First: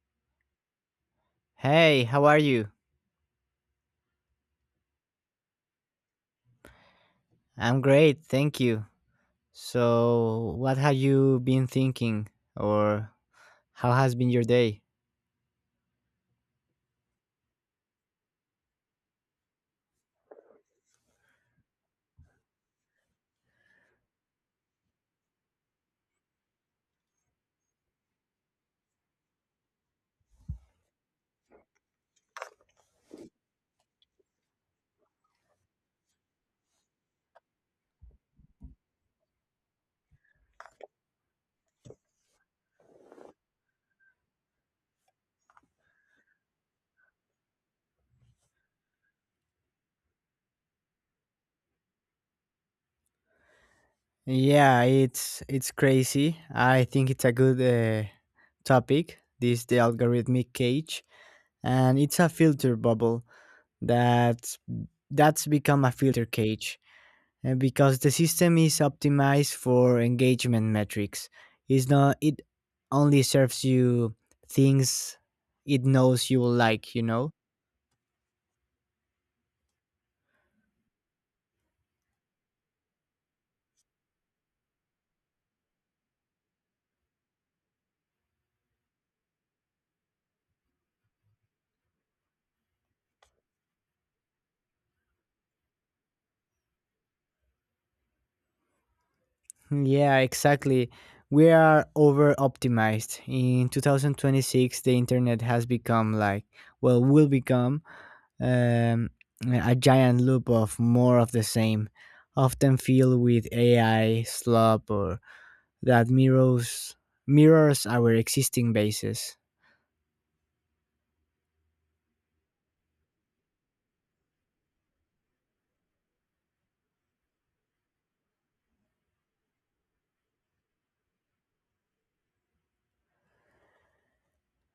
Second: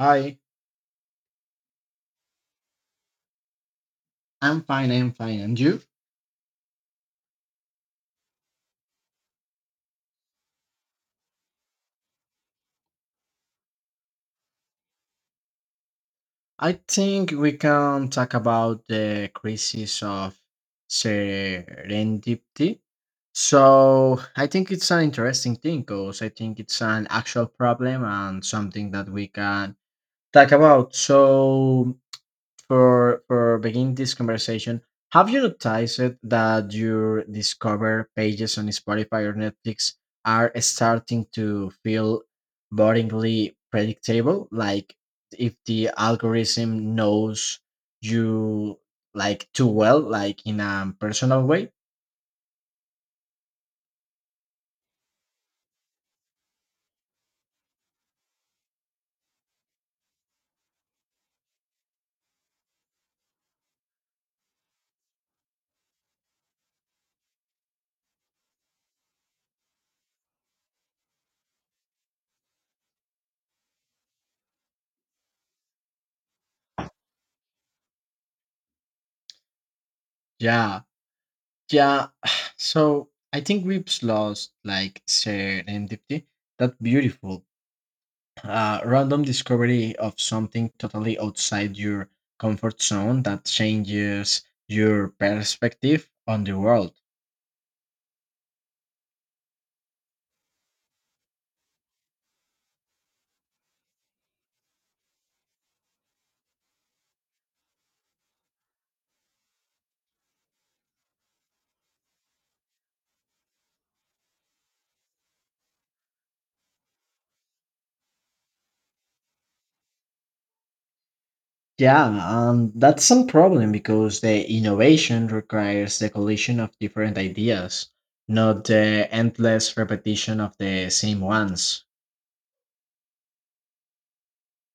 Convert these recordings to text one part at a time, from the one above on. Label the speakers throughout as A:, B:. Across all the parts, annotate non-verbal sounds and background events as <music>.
A: Hi,
B: Hey, how are you?
A: I'm fine. And you?
B: I'm great, thank you. So, what have you been thinking or how has been your day?
A: I think we can talk about the crisis of serendipity. So, I think it's an interesting thing because I think it's an actual problem and something that we can talk about. So, for beginning this conversation. Have you noticed that your discover pages on Spotify or Netflix are starting to feel boringly predictable? Like if the algorithm knows you like too well, like in a personal way.
B: Yeah, it's crazy. I think it's a good topic, this the algorithmic cage, and it's a filter bubble that that's become a filter cage. Because the system is optimized for engagement metrics. It's not it only serves you things it knows you will like, you know?
A: Yeah, yeah. <sighs> So I think we've lost like serendipity, that beautiful A random discovery of something totally outside your comfort zone that changes your perspective on the world.
B: <laughs> Yeah, exactly. We are over optimized. In 2026, the internet has become will become um, a giant loop of more of the same, often filled with AI, slop, or that mirrors our existing bases.
A: Yeah, that's some problem because the innovation requires the collision of different ideas, not the endless repetition of the same ones.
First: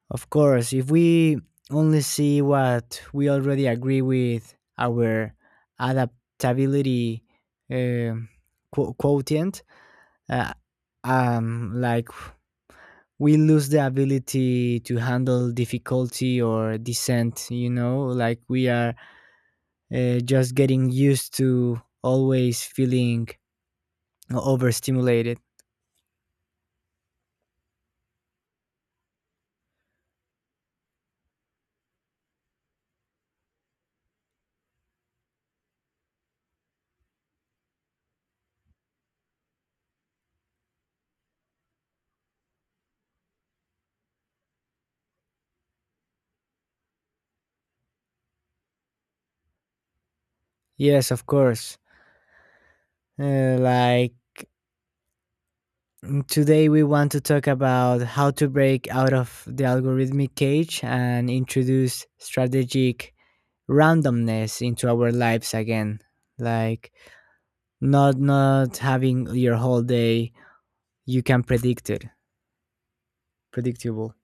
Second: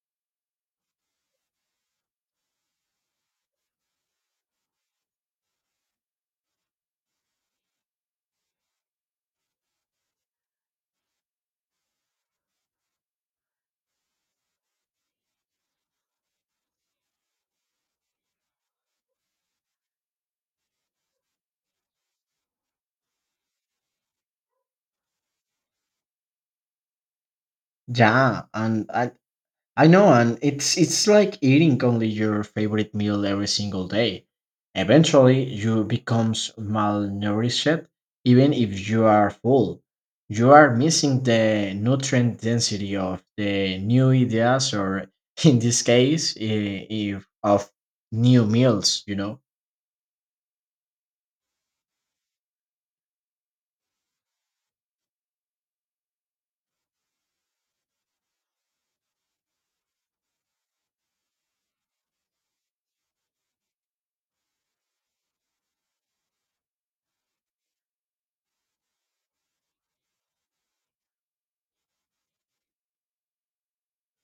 B: Of course, if we only see what we already agree with, our adaptability um quotient, uh, um, like we lose the ability to handle difficulty or dissent, you know, like we are just getting used to always feeling overstimulated.
A: Yeah, and I know, and it's like eating only your favorite meal every single day. Eventually, you becomes malnourished, even if you are full. You are missing the nutrient density of the new ideas, or <laughs> in this case, I- if of new meals. You know,
B: Yes, of course. Like today, we want to talk about how to break out of the algorithmic cage and introduce strategic randomness into our lives again. Like not having your whole day you can predict it predictable.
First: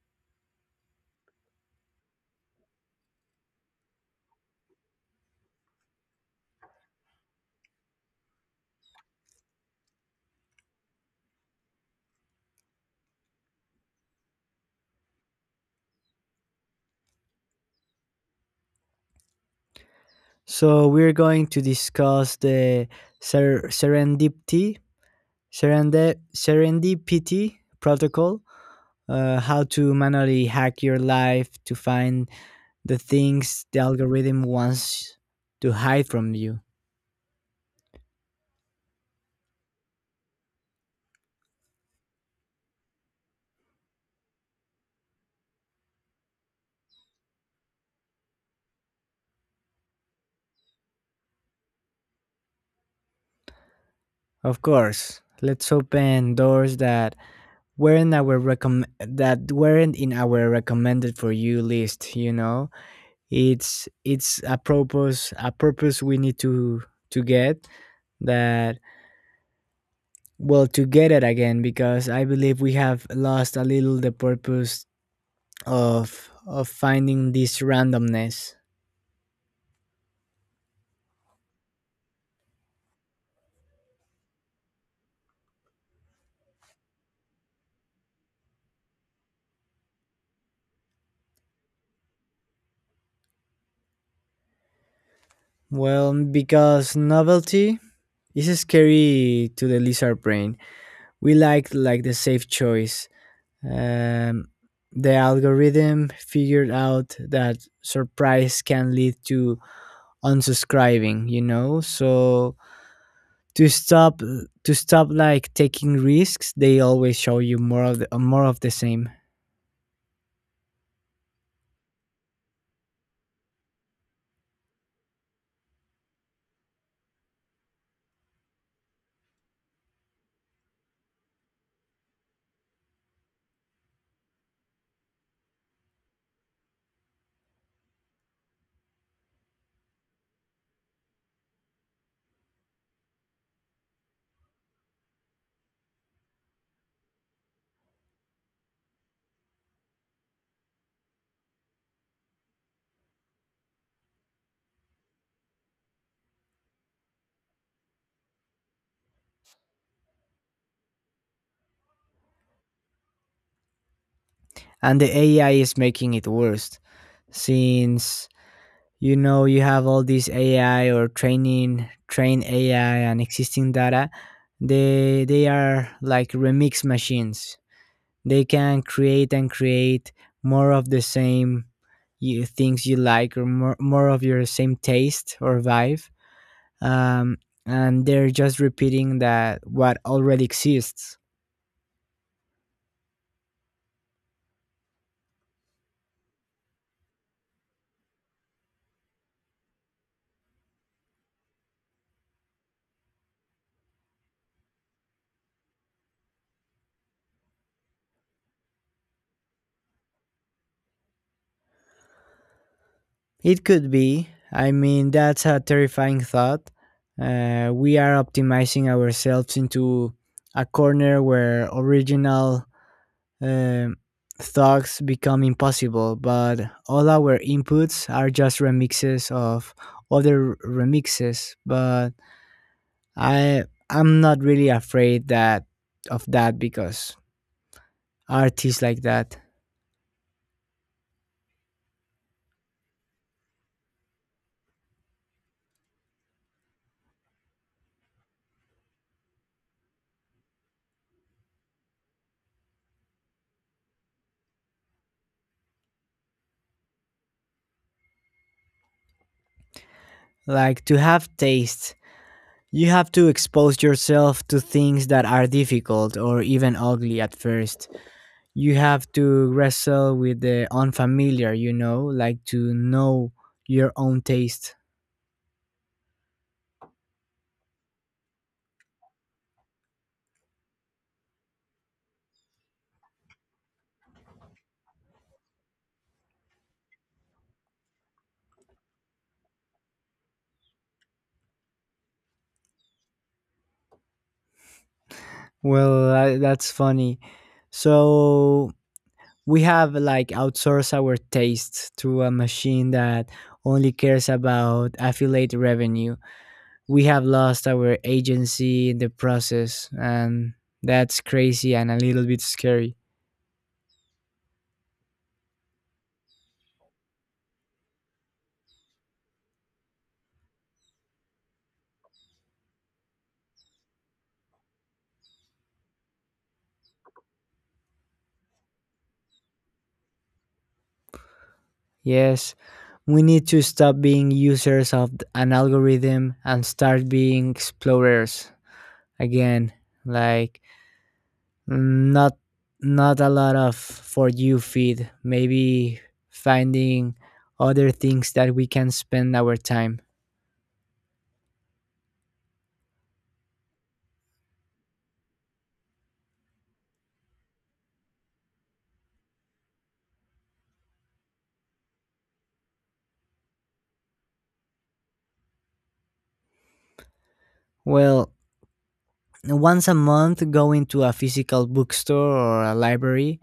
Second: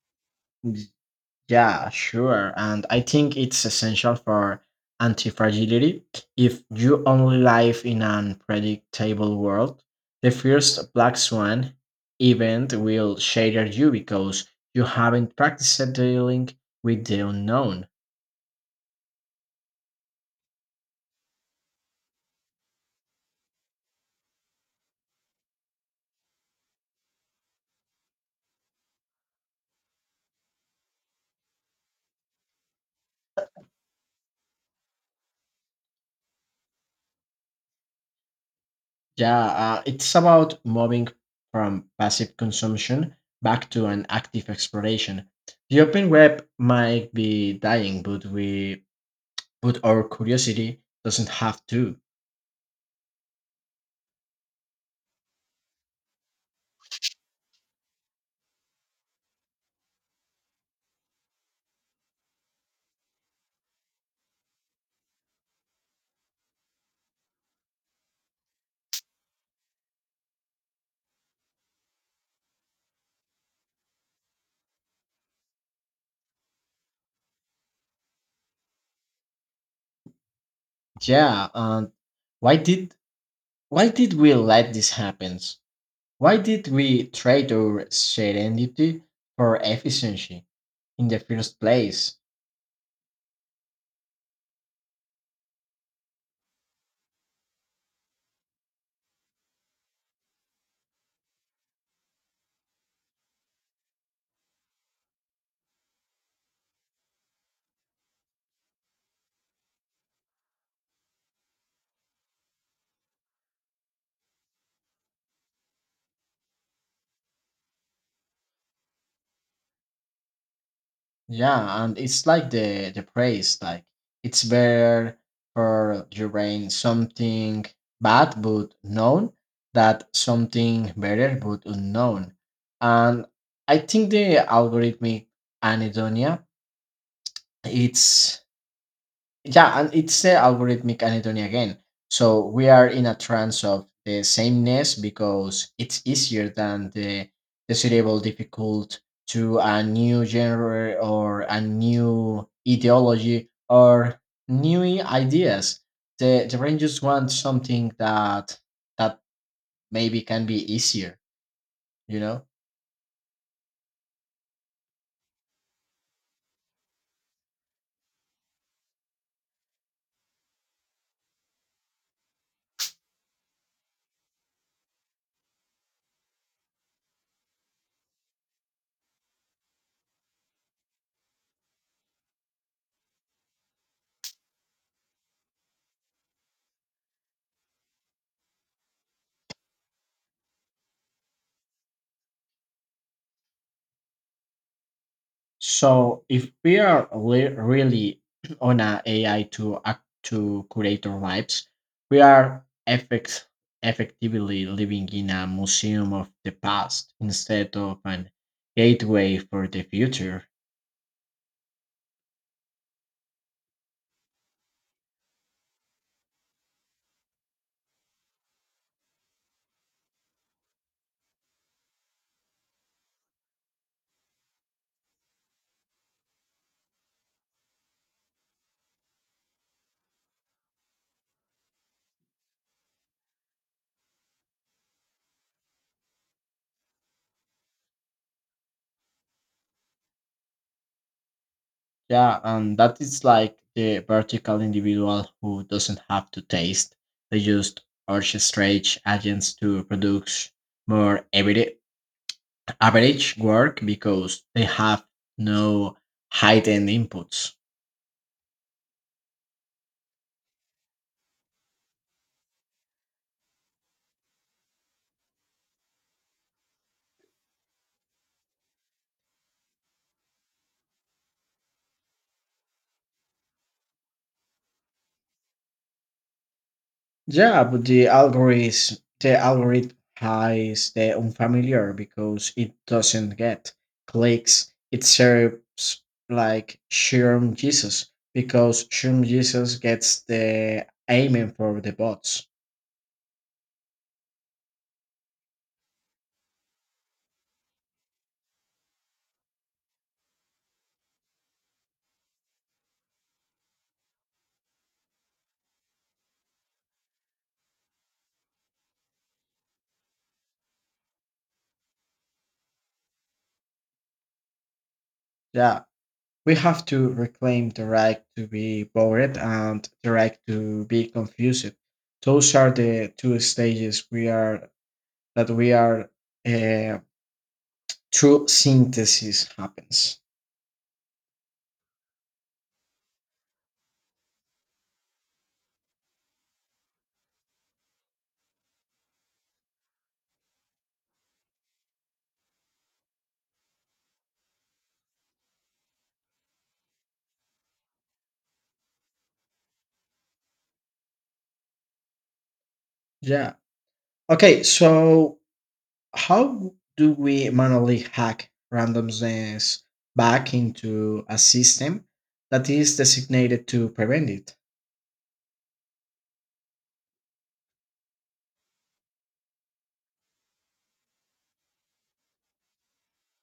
A: yeah, sure. And I think it's essential for anti fragility. If you only live in an unpredictable world, the first black swan event will shatter you because you haven't practiced dealing with the unknown.
B: So we're going to discuss the ser- serendipity serendipity protocol, how to manually hack your life to find the things the algorithm wants to hide from you.
A: Yeah, it's about moving from passive consumption back to an active exploration. The open web might be dying, but we but our curiosity doesn't have to.
B: Of course, let's open doors that weren't our recomm that weren't in our recommended for you list, you know? It's a purpose we need to get that. Well, to get it again, because I believe we have lost a little the purpose of finding this randomness.
A: Yeah, and why did why did we let this happen? Why did we trade our serenity for efficiency in the first place?
B: Well, because novelty, this is scary to the lizard brain. We like the safe choice. Um, the algorithm figured out that surprise can lead to unsubscribing. You know, so to stop to stop like taking risks, they always show you more of the same,
A: Yeah, and it's like the praise, like it's better for your brain something bad but known that something better but unknown. And I think the algorithmic anhedonia it's yeah, and it's the algorithmic anatomy again. So we are in a trance of the sameness because it's easier than the cerebral difficult to a new genre or a new ideology or new ideas. The brain just wants something that that maybe can be easier, you know?
B: and the AI is making it worse since, you know, you have all these AI or training train AI and existing data. They are like remix machines. They can create and create more of the same, you, things you like, or more, of your same taste or vibe, um, and they're just repeating that what already exists.
A: So if we are really <clears throat> on a AI to act to curator vibes, we are effectively living in a museum of the past instead of an gateway for the future.
B: It could be. I mean, that's a terrifying thought. We are optimizing ourselves into a corner where original um thoughts become impossible, but all our inputs are just remixes of other remixes. But I I'm not really afraid that of that, because artists like that
A: Yeah, and that is like the vertical individual who doesn't have to taste. They just orchestrate agents to produce more average work because they have no hidden inputs.
B: like to have taste. You have to expose yourself to things that are difficult or even ugly at first. You have to wrestle with the unfamiliar, you know, like to know your own taste.
A: Yeah, but the algorithm hides the unfamiliar because it doesn't get clicks. It serves like Shroom Jesus because Shroom Jesus gets the aiming for the bots.
B: Well, I, that's funny. So we have like outsourced our taste to a machine that only cares about affiliate revenue. We have lost our agency in the process, and that's crazy and a little bit scary.
A: Yeah, we have to reclaim the right to be bored and the right to be confused. Those are the two stages we are that we are uh, through synthesis happens.
B: Yes, we need to stop being users of an algorithm and start being explorers again. Like not a lot of for you feed. Maybe finding other things that we can spend our time.
A: Yeah. Okay, so how do we manually hack randomness back into a system that is designated to prevent it?
B: Well, once a month, go into a physical bookstore or a library,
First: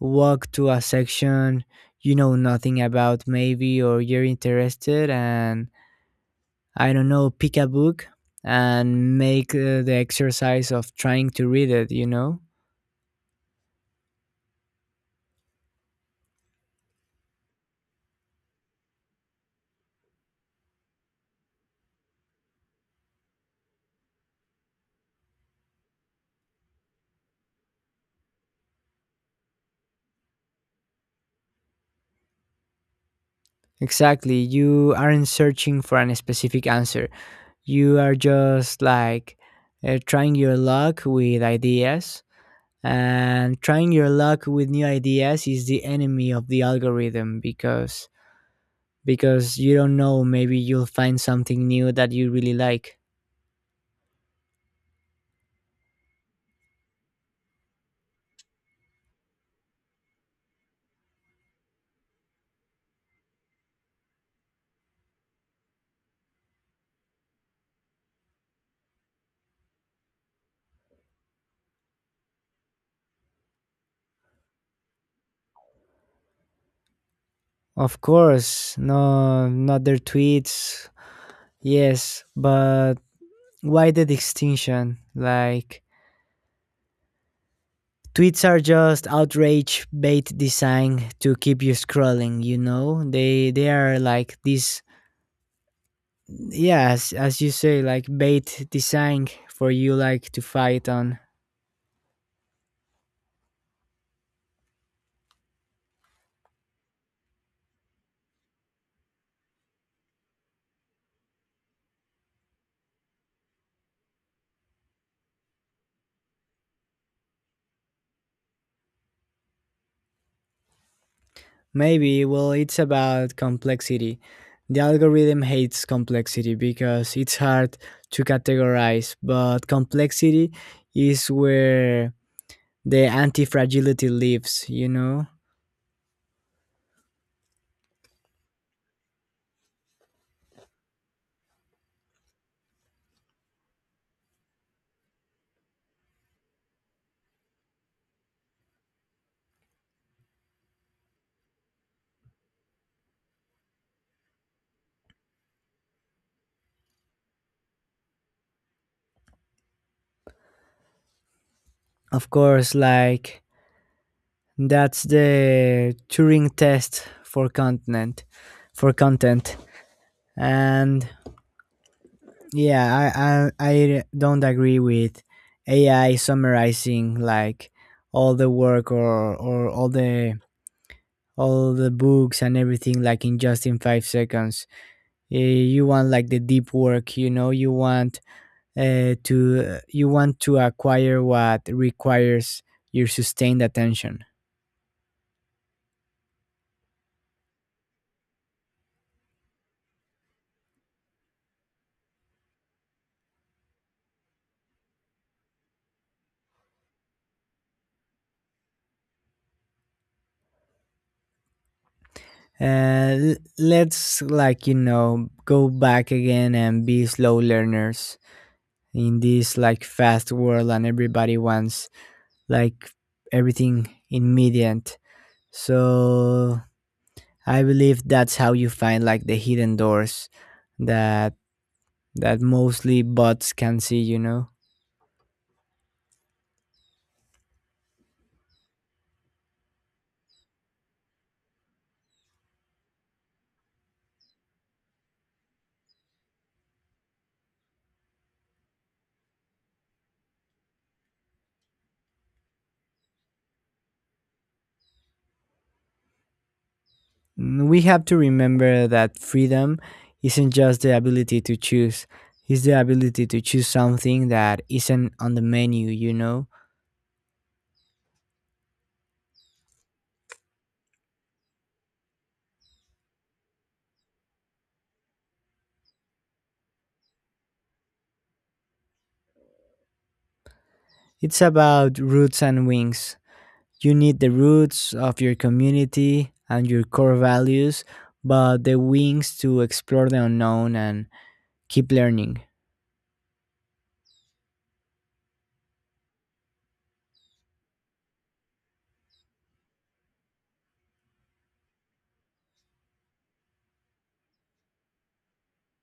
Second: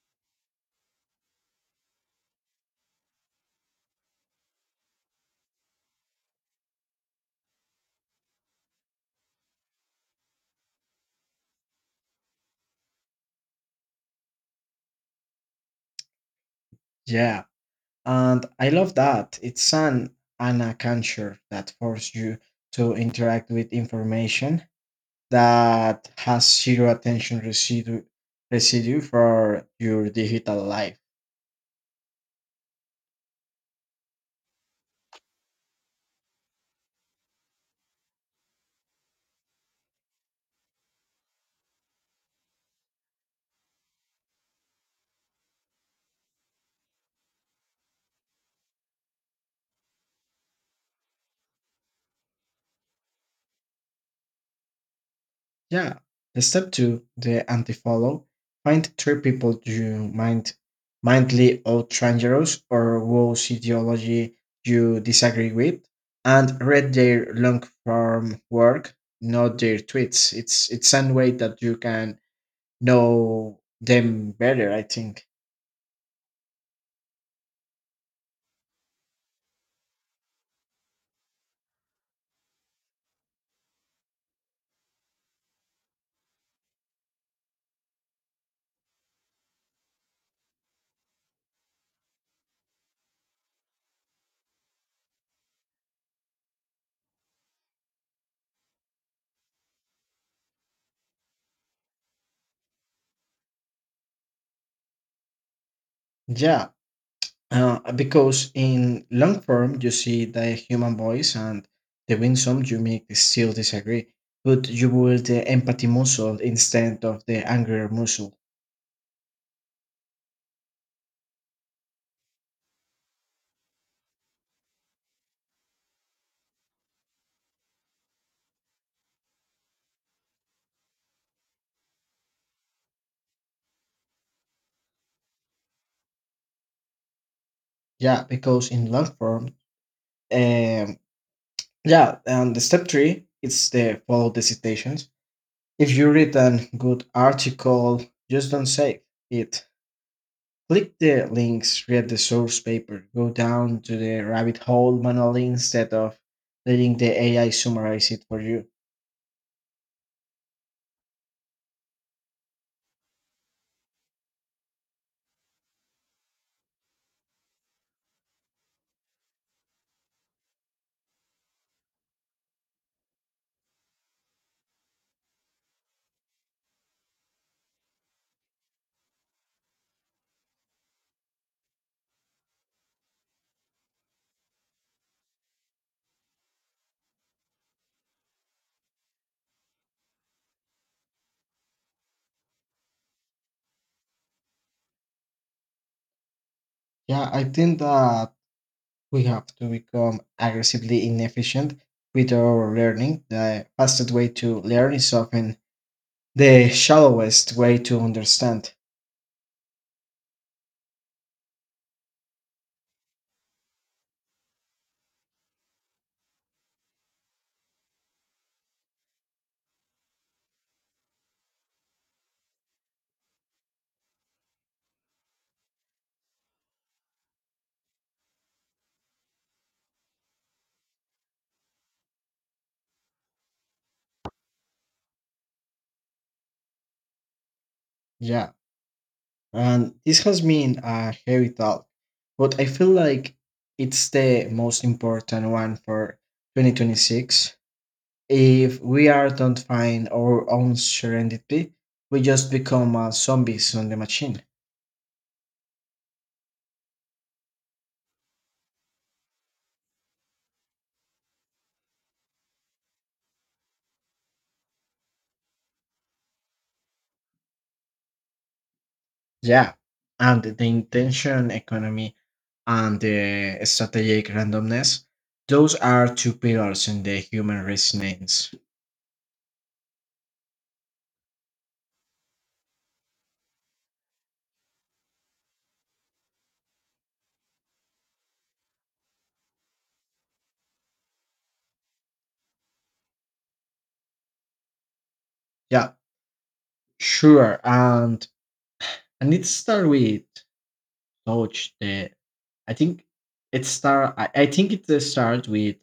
B: walk to a section you know nothing about, maybe, or you're interested, and I don't know, pick a book and make the exercise of trying to read it, you know?
A: Yeah, and I love that. It's an anaconture that forces you to interact with information that has zero attention residue for your digital life.
B: Exactly. You aren't searching for a specific answer. You are just like trying your luck with ideas. And trying your luck with new ideas is the enemy of the algorithm, because you don't know, maybe you'll find something new that you really like.
A: Yeah. Step two, the anti-follow. Find three people you mindly outrangerous or whose ideology you disagree with, and read their long form work, not their tweets. It's one way that you can know them better, I think.
B: Of course, no, not their tweets. Yes, but why the distinction? Like, tweets are just outrage bait design to keep you scrolling. You know, they are like this. Yes, as you say, like bait design for you like to fight on.
A: Yeah. Because in long form, you see the human voice and the winsome you make still disagree, but you build the empathy muscle instead of the anger muscle.
B: Maybe, well, it's about complexity. The algorithm hates complexity because it's hard to categorize, but complexity is where the anti fragility lives. You know,
A: Yeah, because in long form, um, yeah, and the step three, it's the follow the citations. If you read a good article, just don't save it. Click the links, read the source paper, go down to the rabbit hole manually instead of letting the AI summarize it for you.
B: of course, like, that's the Turing test for content, for content, and yeah, I don't agree with AI summarizing like all the work, or all the books and everything, like in just in 5 seconds. Eh, you want like the deep work, you know. You want to you want to acquire what requires your sustained attention.
A: Yeah, I think that we have to become aggressively inefficient with our learning. The fastest way to learn is often the shallowest way to understand.
B: uh, let's, like, you know, go back again and be slow learners in this like fast world, and everybody wants like everything immediate. So I believe that's how you find like the hidden doors that mostly bots can see, you know.
A: Yeah, and this has been a heavy talk, but I feel like it's the most important one for 2026. If we are don't find our own serenity, we just become zombies on the machine.
B: Mm, we have to remember that freedom isn't just the ability to choose, it's the ability to choose something that isn't on the menu, you know.
A: Yeah, and the intention economy and the strategic randomness. Those are two pillars in the human resonance.
B: It's about roots and wings. You need the roots of your community and your core values, but the wings to explore the unknown and keep learning.
A: Yeah, sure. And it start with touch. The I think it start. I think It starts with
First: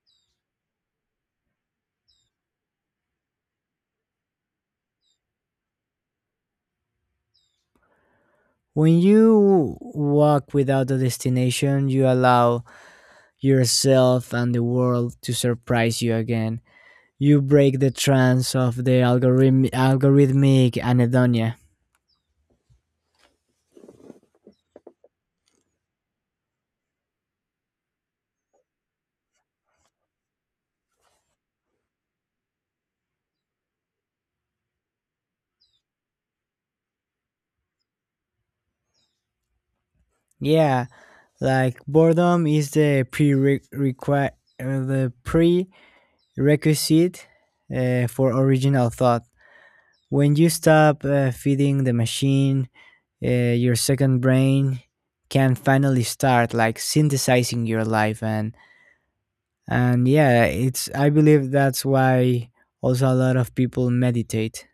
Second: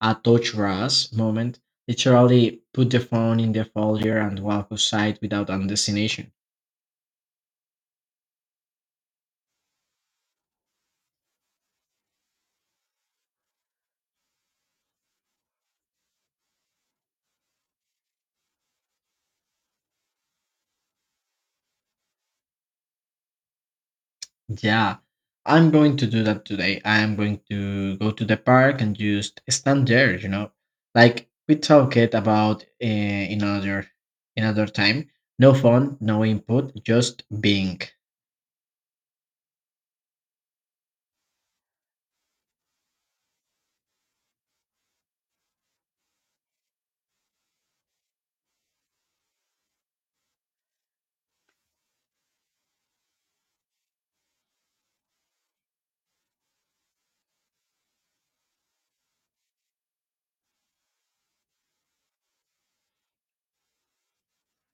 A: a touch grass moment. Literally, put the phone in the folder and walk outside without a destination.
B: When you walk without a destination, you allow yourself and the world to surprise you again. You break the trance of the algorithmic anhedonia.
A: Yeah, I'm going to do that today. I am going to go to the park and just stand there, you know. Like we talked about in other time. No phone, no input, just being.
B: Yeah, like boredom is the pre requisite for original thought. When you stop feeding the machine, your second brain can finally start like synthesizing your life, and yeah, it's, I believe that's why also a lot of people meditate.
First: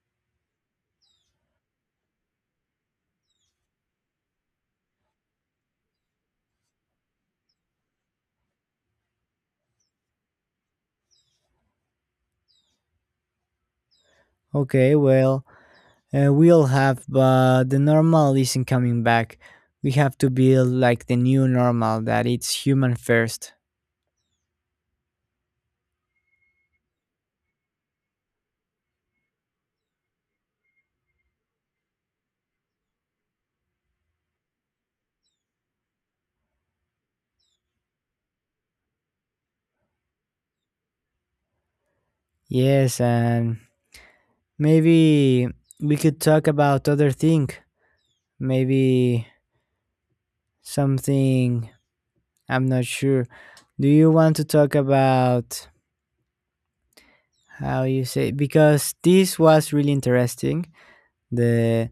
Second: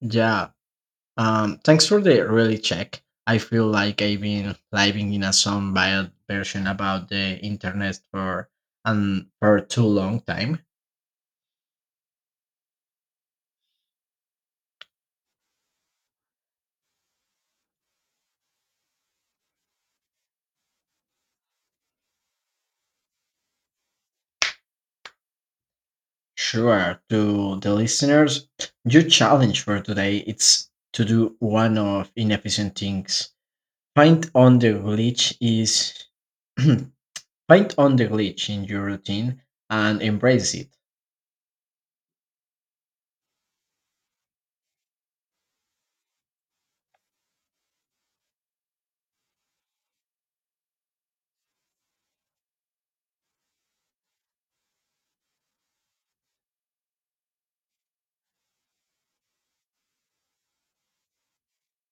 A: Yeah. Thanks for the really check. I feel like I've been living in a some bad version about the internet for too long time.
B: Okay, well, but the normal isn't coming back. We have to build like the new normal that it's human first.
A: Sure, to the listeners, your challenge for today it's to do one of inefficient things. Find on the glitch is <clears throat> Find on the glitch in your routine and embrace it.
B: Yes, and maybe we could talk about other thing. Maybe something, I'm not sure. Do you want to talk about how you say, because this was really interesting. The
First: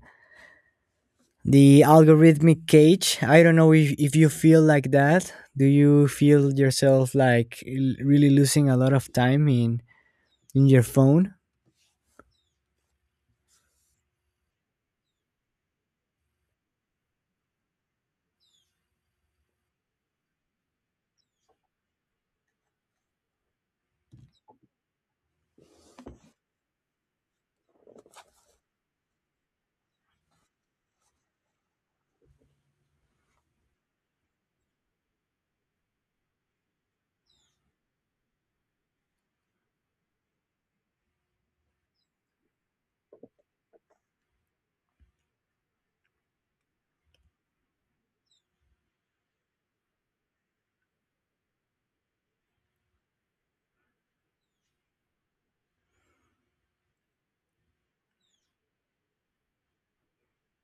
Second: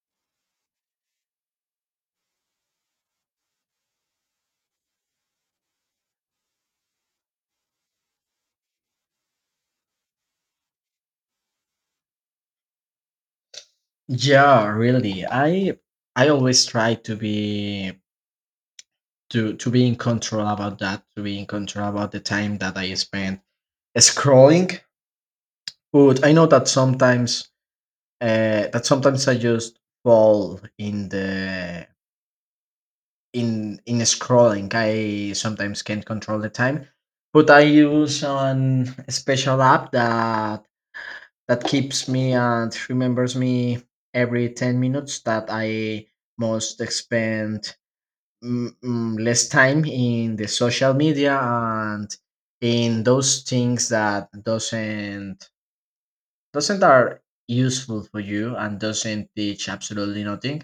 B: algorithmic cage, I don't know if you feel like that, do you feel yourself like really losing a lot of time in your phone?
A: Yeah, really. I always try to be to be in control about that, to be in control about the time that I spend scrolling. But I know that sometimes I just fall in the in scrolling. I sometimes can't control the time, but I use an a special app that keeps me and remembers me every 10 minutes that I must spend less time in the social media and in those things that doesn't are useful for you and doesn't teach absolutely nothing,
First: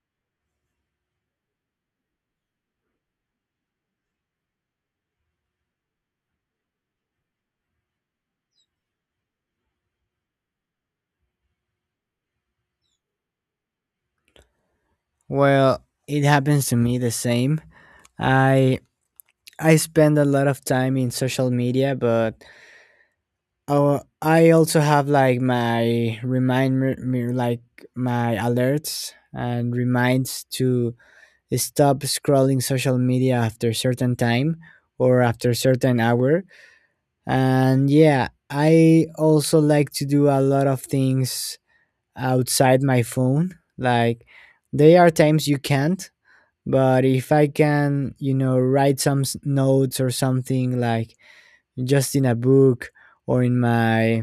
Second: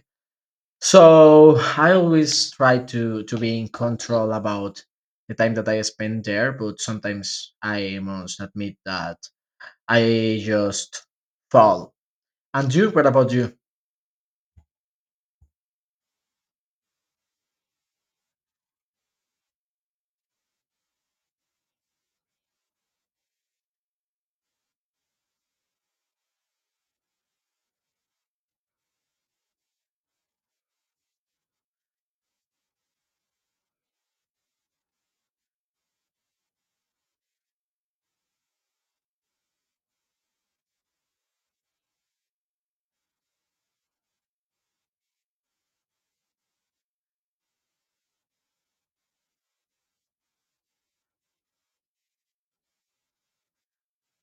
A: so I always try to be in control about the time that I spend there, but sometimes I must admit that I just fall. And you, what about you?
B: Well, it happens to me the same. I i spend a lot of time in social media, but I also have like my remind me, like my alerts and reminds to stop scrolling social media after certain time or after certain hour. And yeah, I also like to do a lot of things outside my phone. Like, there are times you can't, but if I can, you know, write some notes or something, like just in a book or in my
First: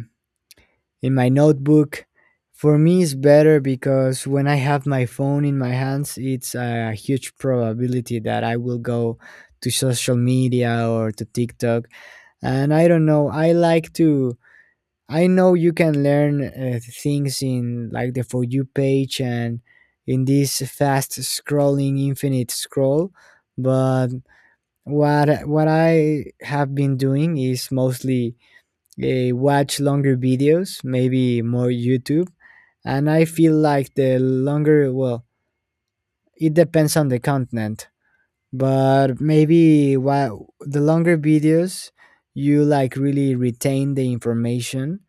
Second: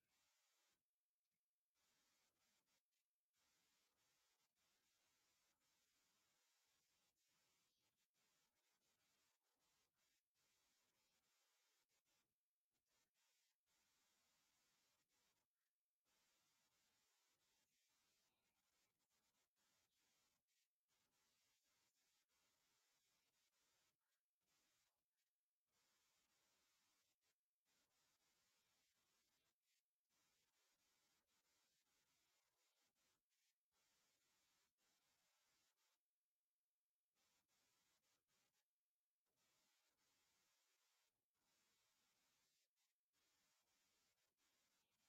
B: notebook, for me it's better, because when I have my phone in my hands, it's a huge probability that I will go to social media or to TikTok. And I don't know, I like to, I know you can learn things in like the For You page and in this fast scrolling infinite scroll, but what I have been doing is mostly watch longer videos, maybe more YouTube, and I feel like the longer, well, it depends on the continent, but maybe while the longer videos you like really retain the information,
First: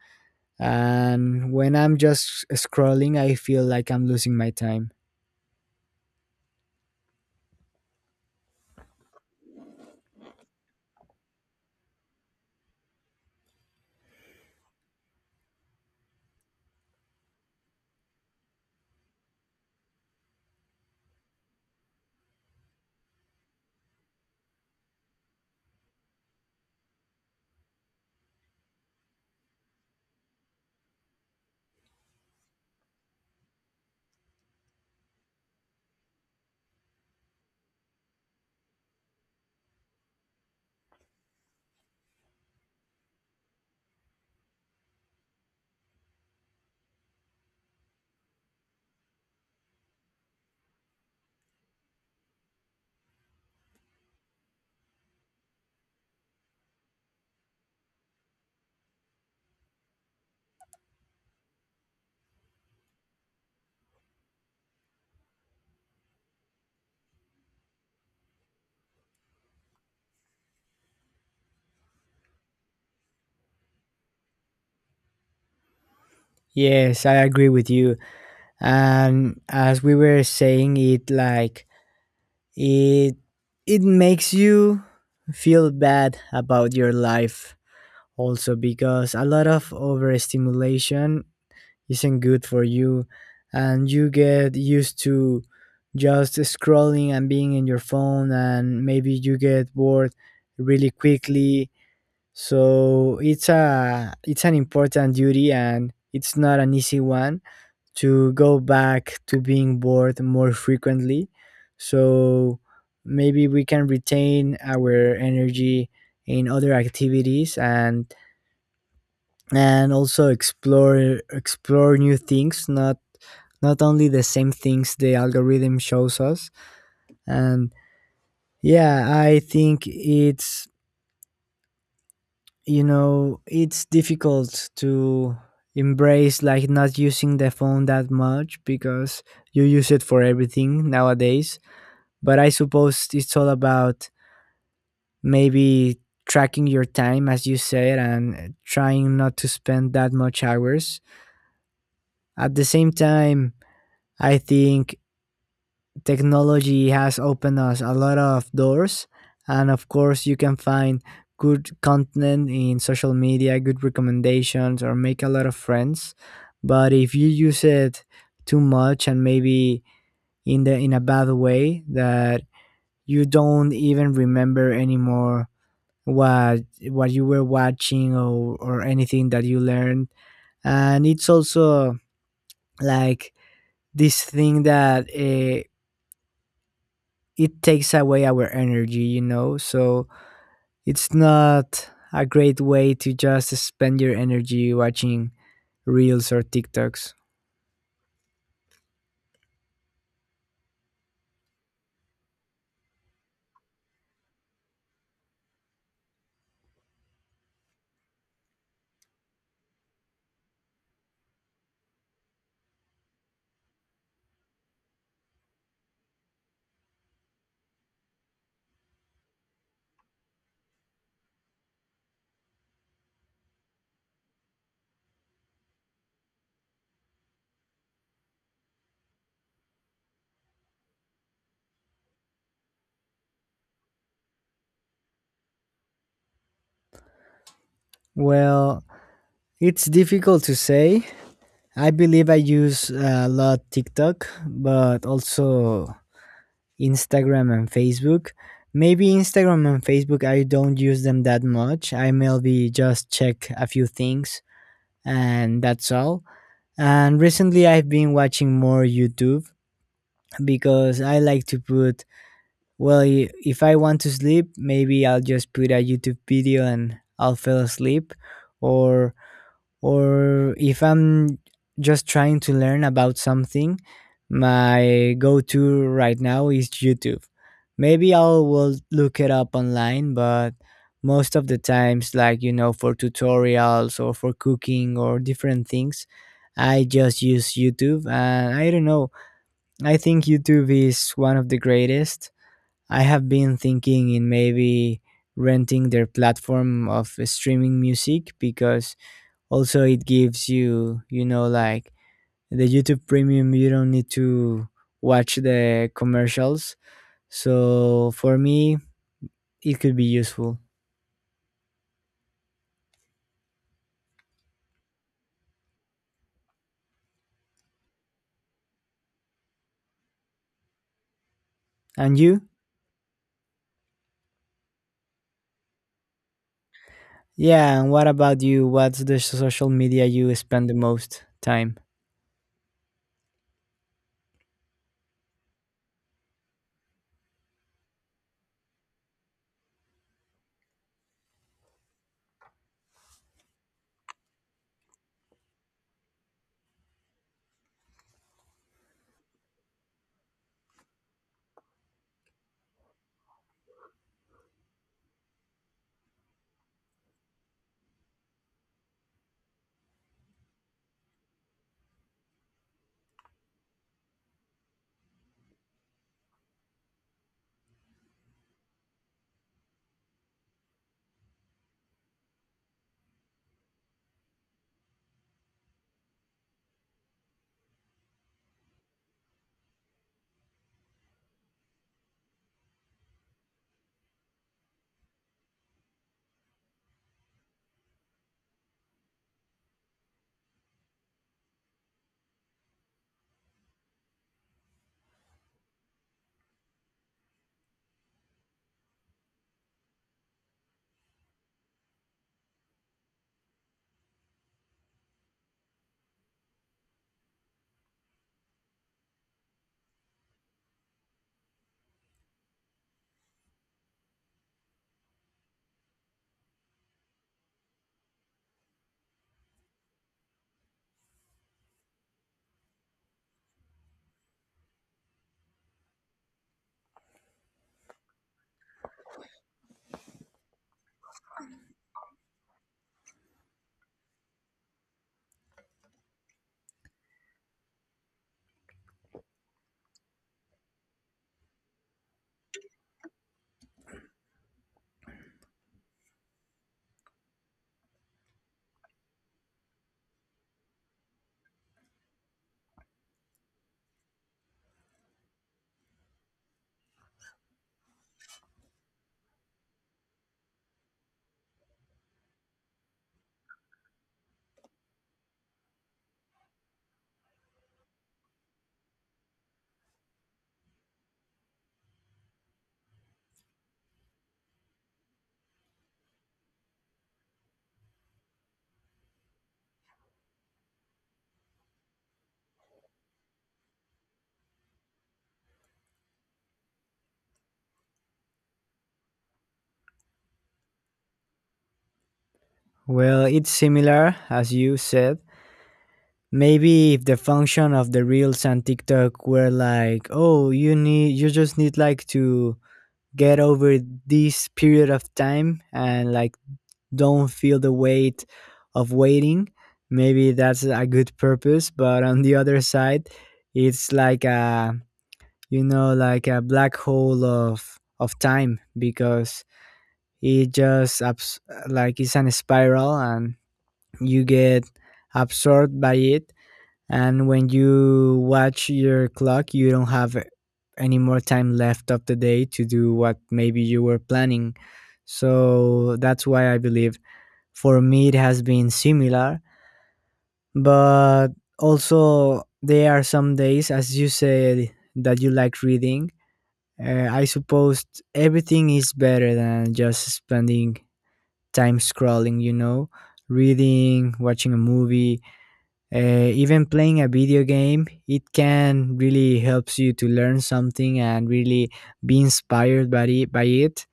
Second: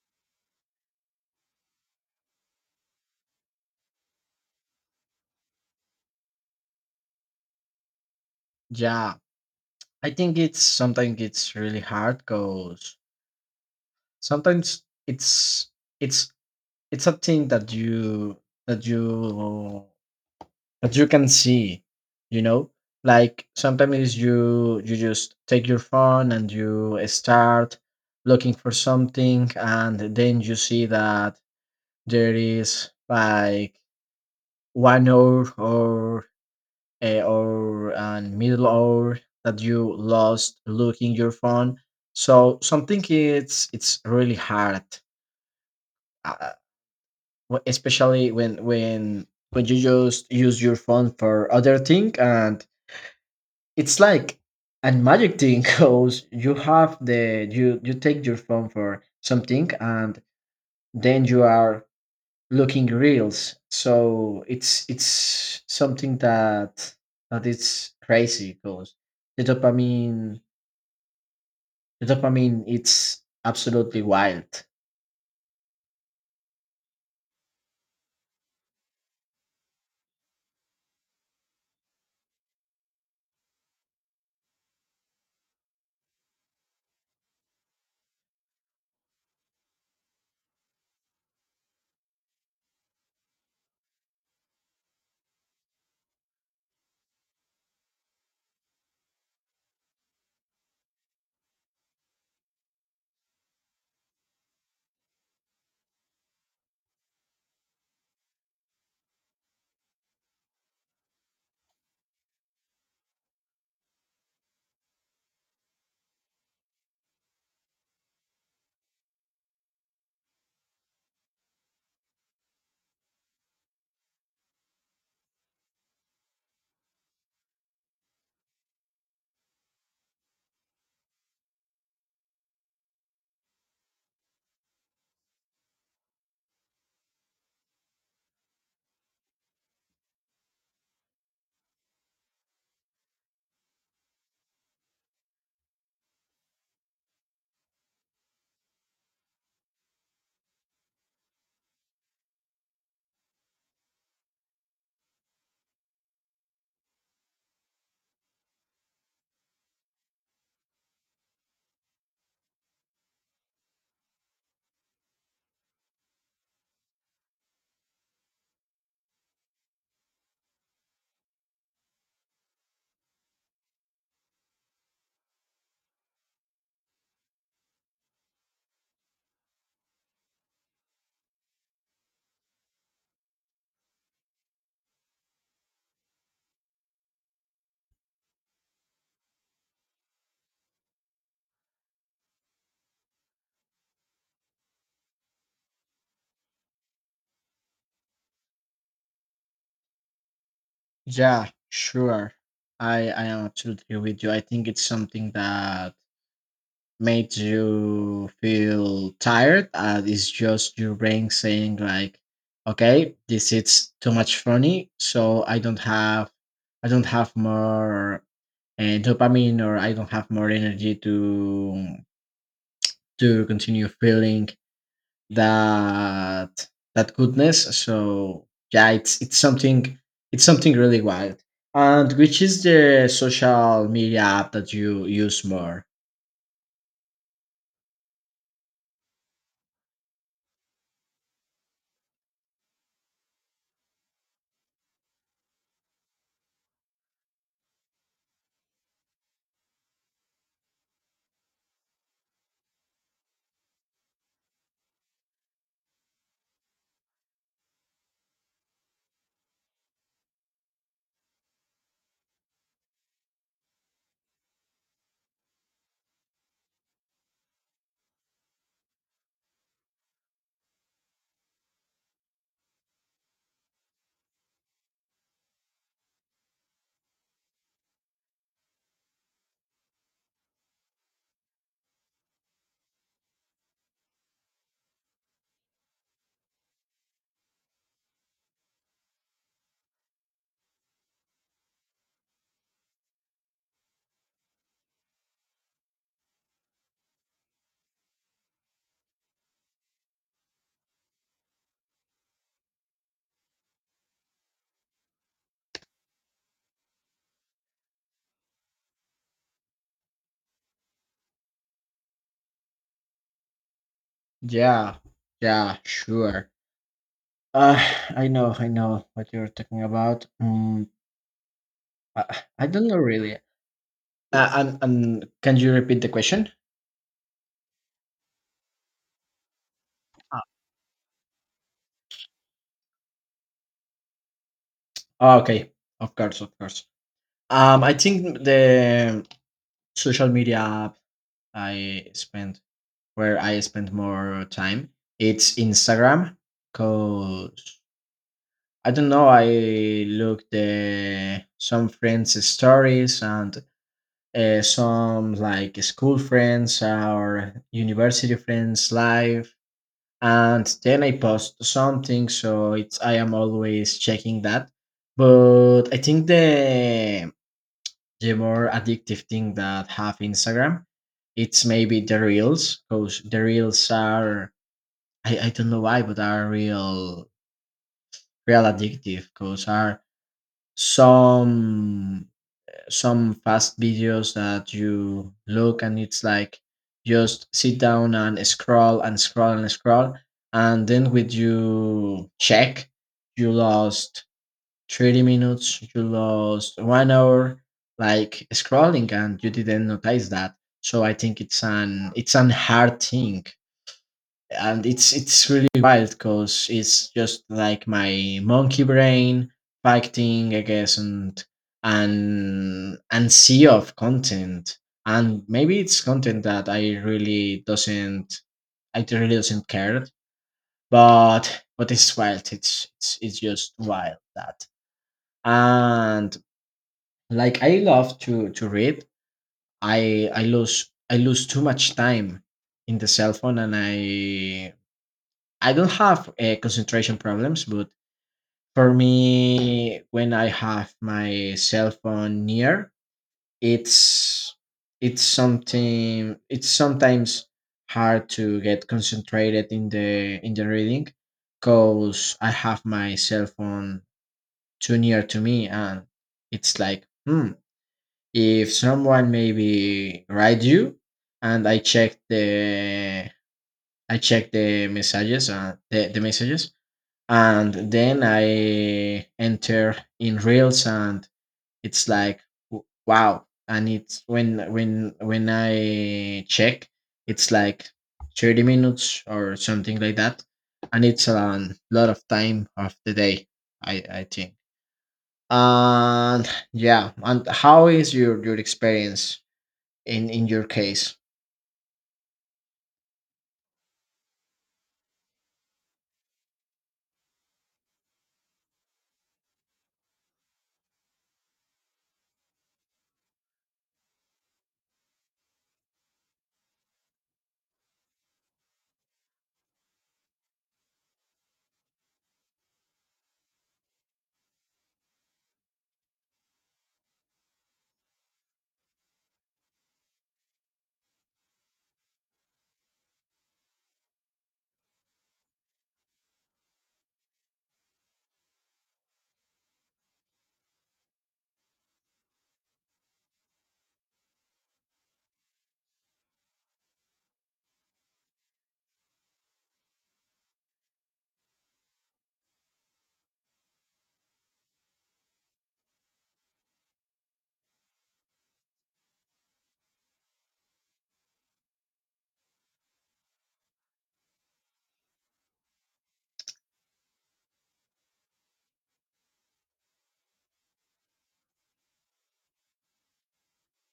B: and when I'm just scrolling, I feel like I'm losing my time.
A: Yeah, I think it's sometimes it's really hard because sometimes it's it's a thing that that you you can see, you know, like sometimes you just take your phone and you start looking for something and then you see that there is like one hour or a hour and middle hour that you lost looking your phone, so something it's really hard, uh, especially when you just use your phone for other thing and it's like a magic thing <laughs> because you have the you you take your phone for something and then you are looking reels, so it's something that it's crazy because the dopamine the dopamine it's absolutely wild.
B: Yes, I agree with you. And as we were saying, it like it it makes you feel bad about your life, also because a lot of overstimulation isn't good for you, and you get used to just scrolling and being in your phone, and maybe you get bored really quickly. So it's a, it's an important duty, and it's not an easy one, to go back to being bored more frequently. So maybe we can retain our energy in other activities, and also explore new things, not only the same things the algorithm shows us. And yeah, I think it's, you know, it's difficult to embrace like not using the phone that much, because you use it for everything nowadays. But I suppose it's all about maybe tracking your time, as you said, and trying not to spend that much hours at the same time. I think technology has opened us a lot of doors, and of course you can find good content in social media, good recommendations, or make a lot of friends. But if you use it too much, and maybe in the, in a bad way, that you don't even remember anymore what you were watching or anything that you learned. And it's also like this thing that it takes away our energy, you know? So it's not a great way to just spend your energy watching reels or TikToks.
A: Yeah, sure. I am absolutely with you. I think it's something that made you feel tired and it's just your brain saying like okay, this is too much funny, so I don't have more dopamine, or I don't have more energy to continue feeling that that goodness. So yeah, it's something really wild. And which is the social media app that you use more?
B: Well, it's difficult to say. I believe I use a lot TikTok, but also Instagram and Facebook. Maybe Instagram and Facebook, I don't use them that much. I maybe just check a few things, and that's all. And recently, I've been watching more YouTube, because I like to put, well, if I want to sleep, maybe I'll just put a YouTube video and I'll fall asleep. Or if I'm just trying to learn about something, my go to right now is YouTube. Maybe I will look it up online, but most of the times, like, you know, for tutorials or for cooking or different things, I just use YouTube. And I don't know, I think YouTube is one of the greatest. I have been thinking in maybe renting their platform of streaming music, because also it gives you, you know, like the youtube premium, you don't need to watch the commercials, so for me it could be useful.
A: Yeah, yeah, sure. Uh, I know what you're talking about. Mm,
B: And you?
A: I, I don't know really. And can you repeat the question?
B: Yeah, and what about you? What's the social media you
A: Ah,
B: spend the most time?
A: oh, okay, of course, of course. I think the social media app I spend where I spend more time it's Instagram. Cause I don't know. I look the some friends' stories and some like school friends or university friends live and then I post something. So it's I am always checking that. But I think the more addictive thing that have Instagram, it's maybe the reels, because the reels are I don't know why, but are real addictive, because are some some fast videos that you look and it's like just sit down and scroll and scroll and scroll and then with you check you lost 30 minutes, you lost one hour like scrolling and you didn't notice that. So I think it's an hard thing and it's really wild because it's just like my monkey brain fighting against and sea of content, and maybe it's content that I really doesn't care. But it's wild, it's just wild that. And like I love to read. I lose too much time in the cell phone, and I don't have concentration problems, but for me, when I have my cell phone near, it's it's something. It's sometimes hard to get concentrated in the reading, cause I have my cell phone too near to me, and it's like, hmm, if someone maybe write you, and I check the messages, the messages, and then I enter in Reels, and it's like w- wow. And it's when I check, it's like 30 minutes or something like that, and it's a lot of time of the day. I think. And yeah, and how is your experience in your case?
B: Well, it's similar as you said. Maybe if the function of the reels and tiktok were like, oh, you need, you just need like to get over this period of time, and like don't feel the weight of waiting. Maybe that's a good purpose, but on the other side, it's like a, you know, like a black hole of time, because it just it's an spiral and you get absorbed by it, and when you watch your clock you don't have any more time left of the day to do what maybe you were planning. So that's why I believe, for me, it has been similar, but also there are some days, as you said, that you like reading. I suppose everything is better than just spending time scrolling, you know, reading, watching a movie, even playing a video game. It can really helps you to learn something and really be inspired by it.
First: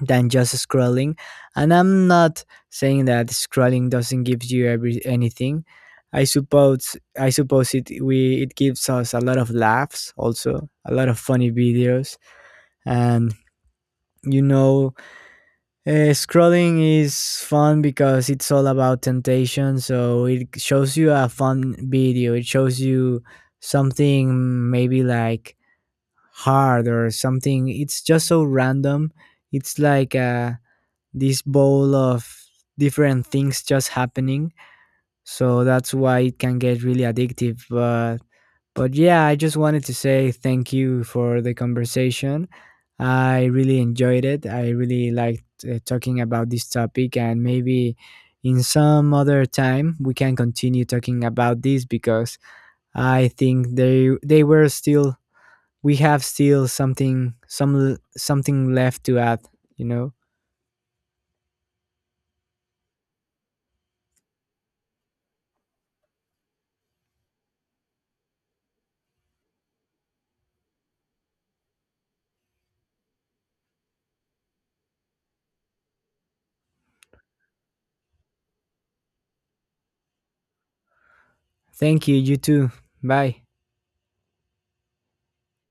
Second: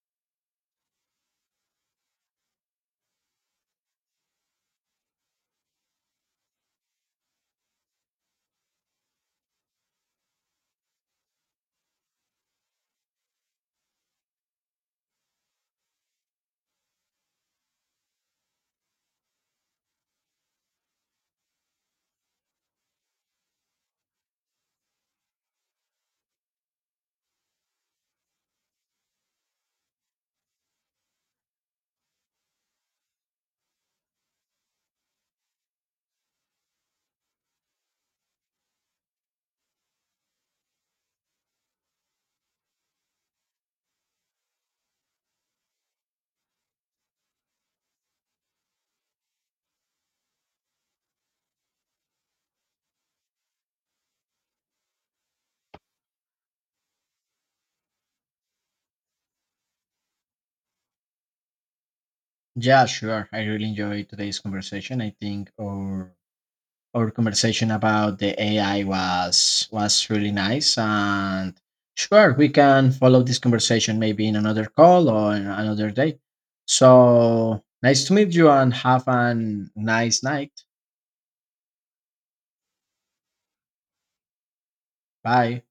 B: Than just scrolling. And I'm not saying that scrolling doesn't give you every anything. I suppose it gives us a lot of laughs, also a lot of funny videos, and you know, scrolling is fun because it's all about temptation. So it shows you a fun video. It shows you something maybe like hard or something. It's just so random. It's like a, this bowl of different things just happening. So that's why it can get really addictive. But yeah, I just wanted to say thank you for the conversation. I really enjoyed it. I really liked talking about this topic, and maybe in some other time we can continue talking about this, because I think they were still, we have still something, some something left to add. You know.
A: Yeah, sure. I really enjoyed today's conversation. I think our conversation about the AI was really nice, and sure we can follow this conversation maybe in another call or in another day. So nice to meet you and have a nice night.
B: Thank you. You too. Bye.
A: Bye.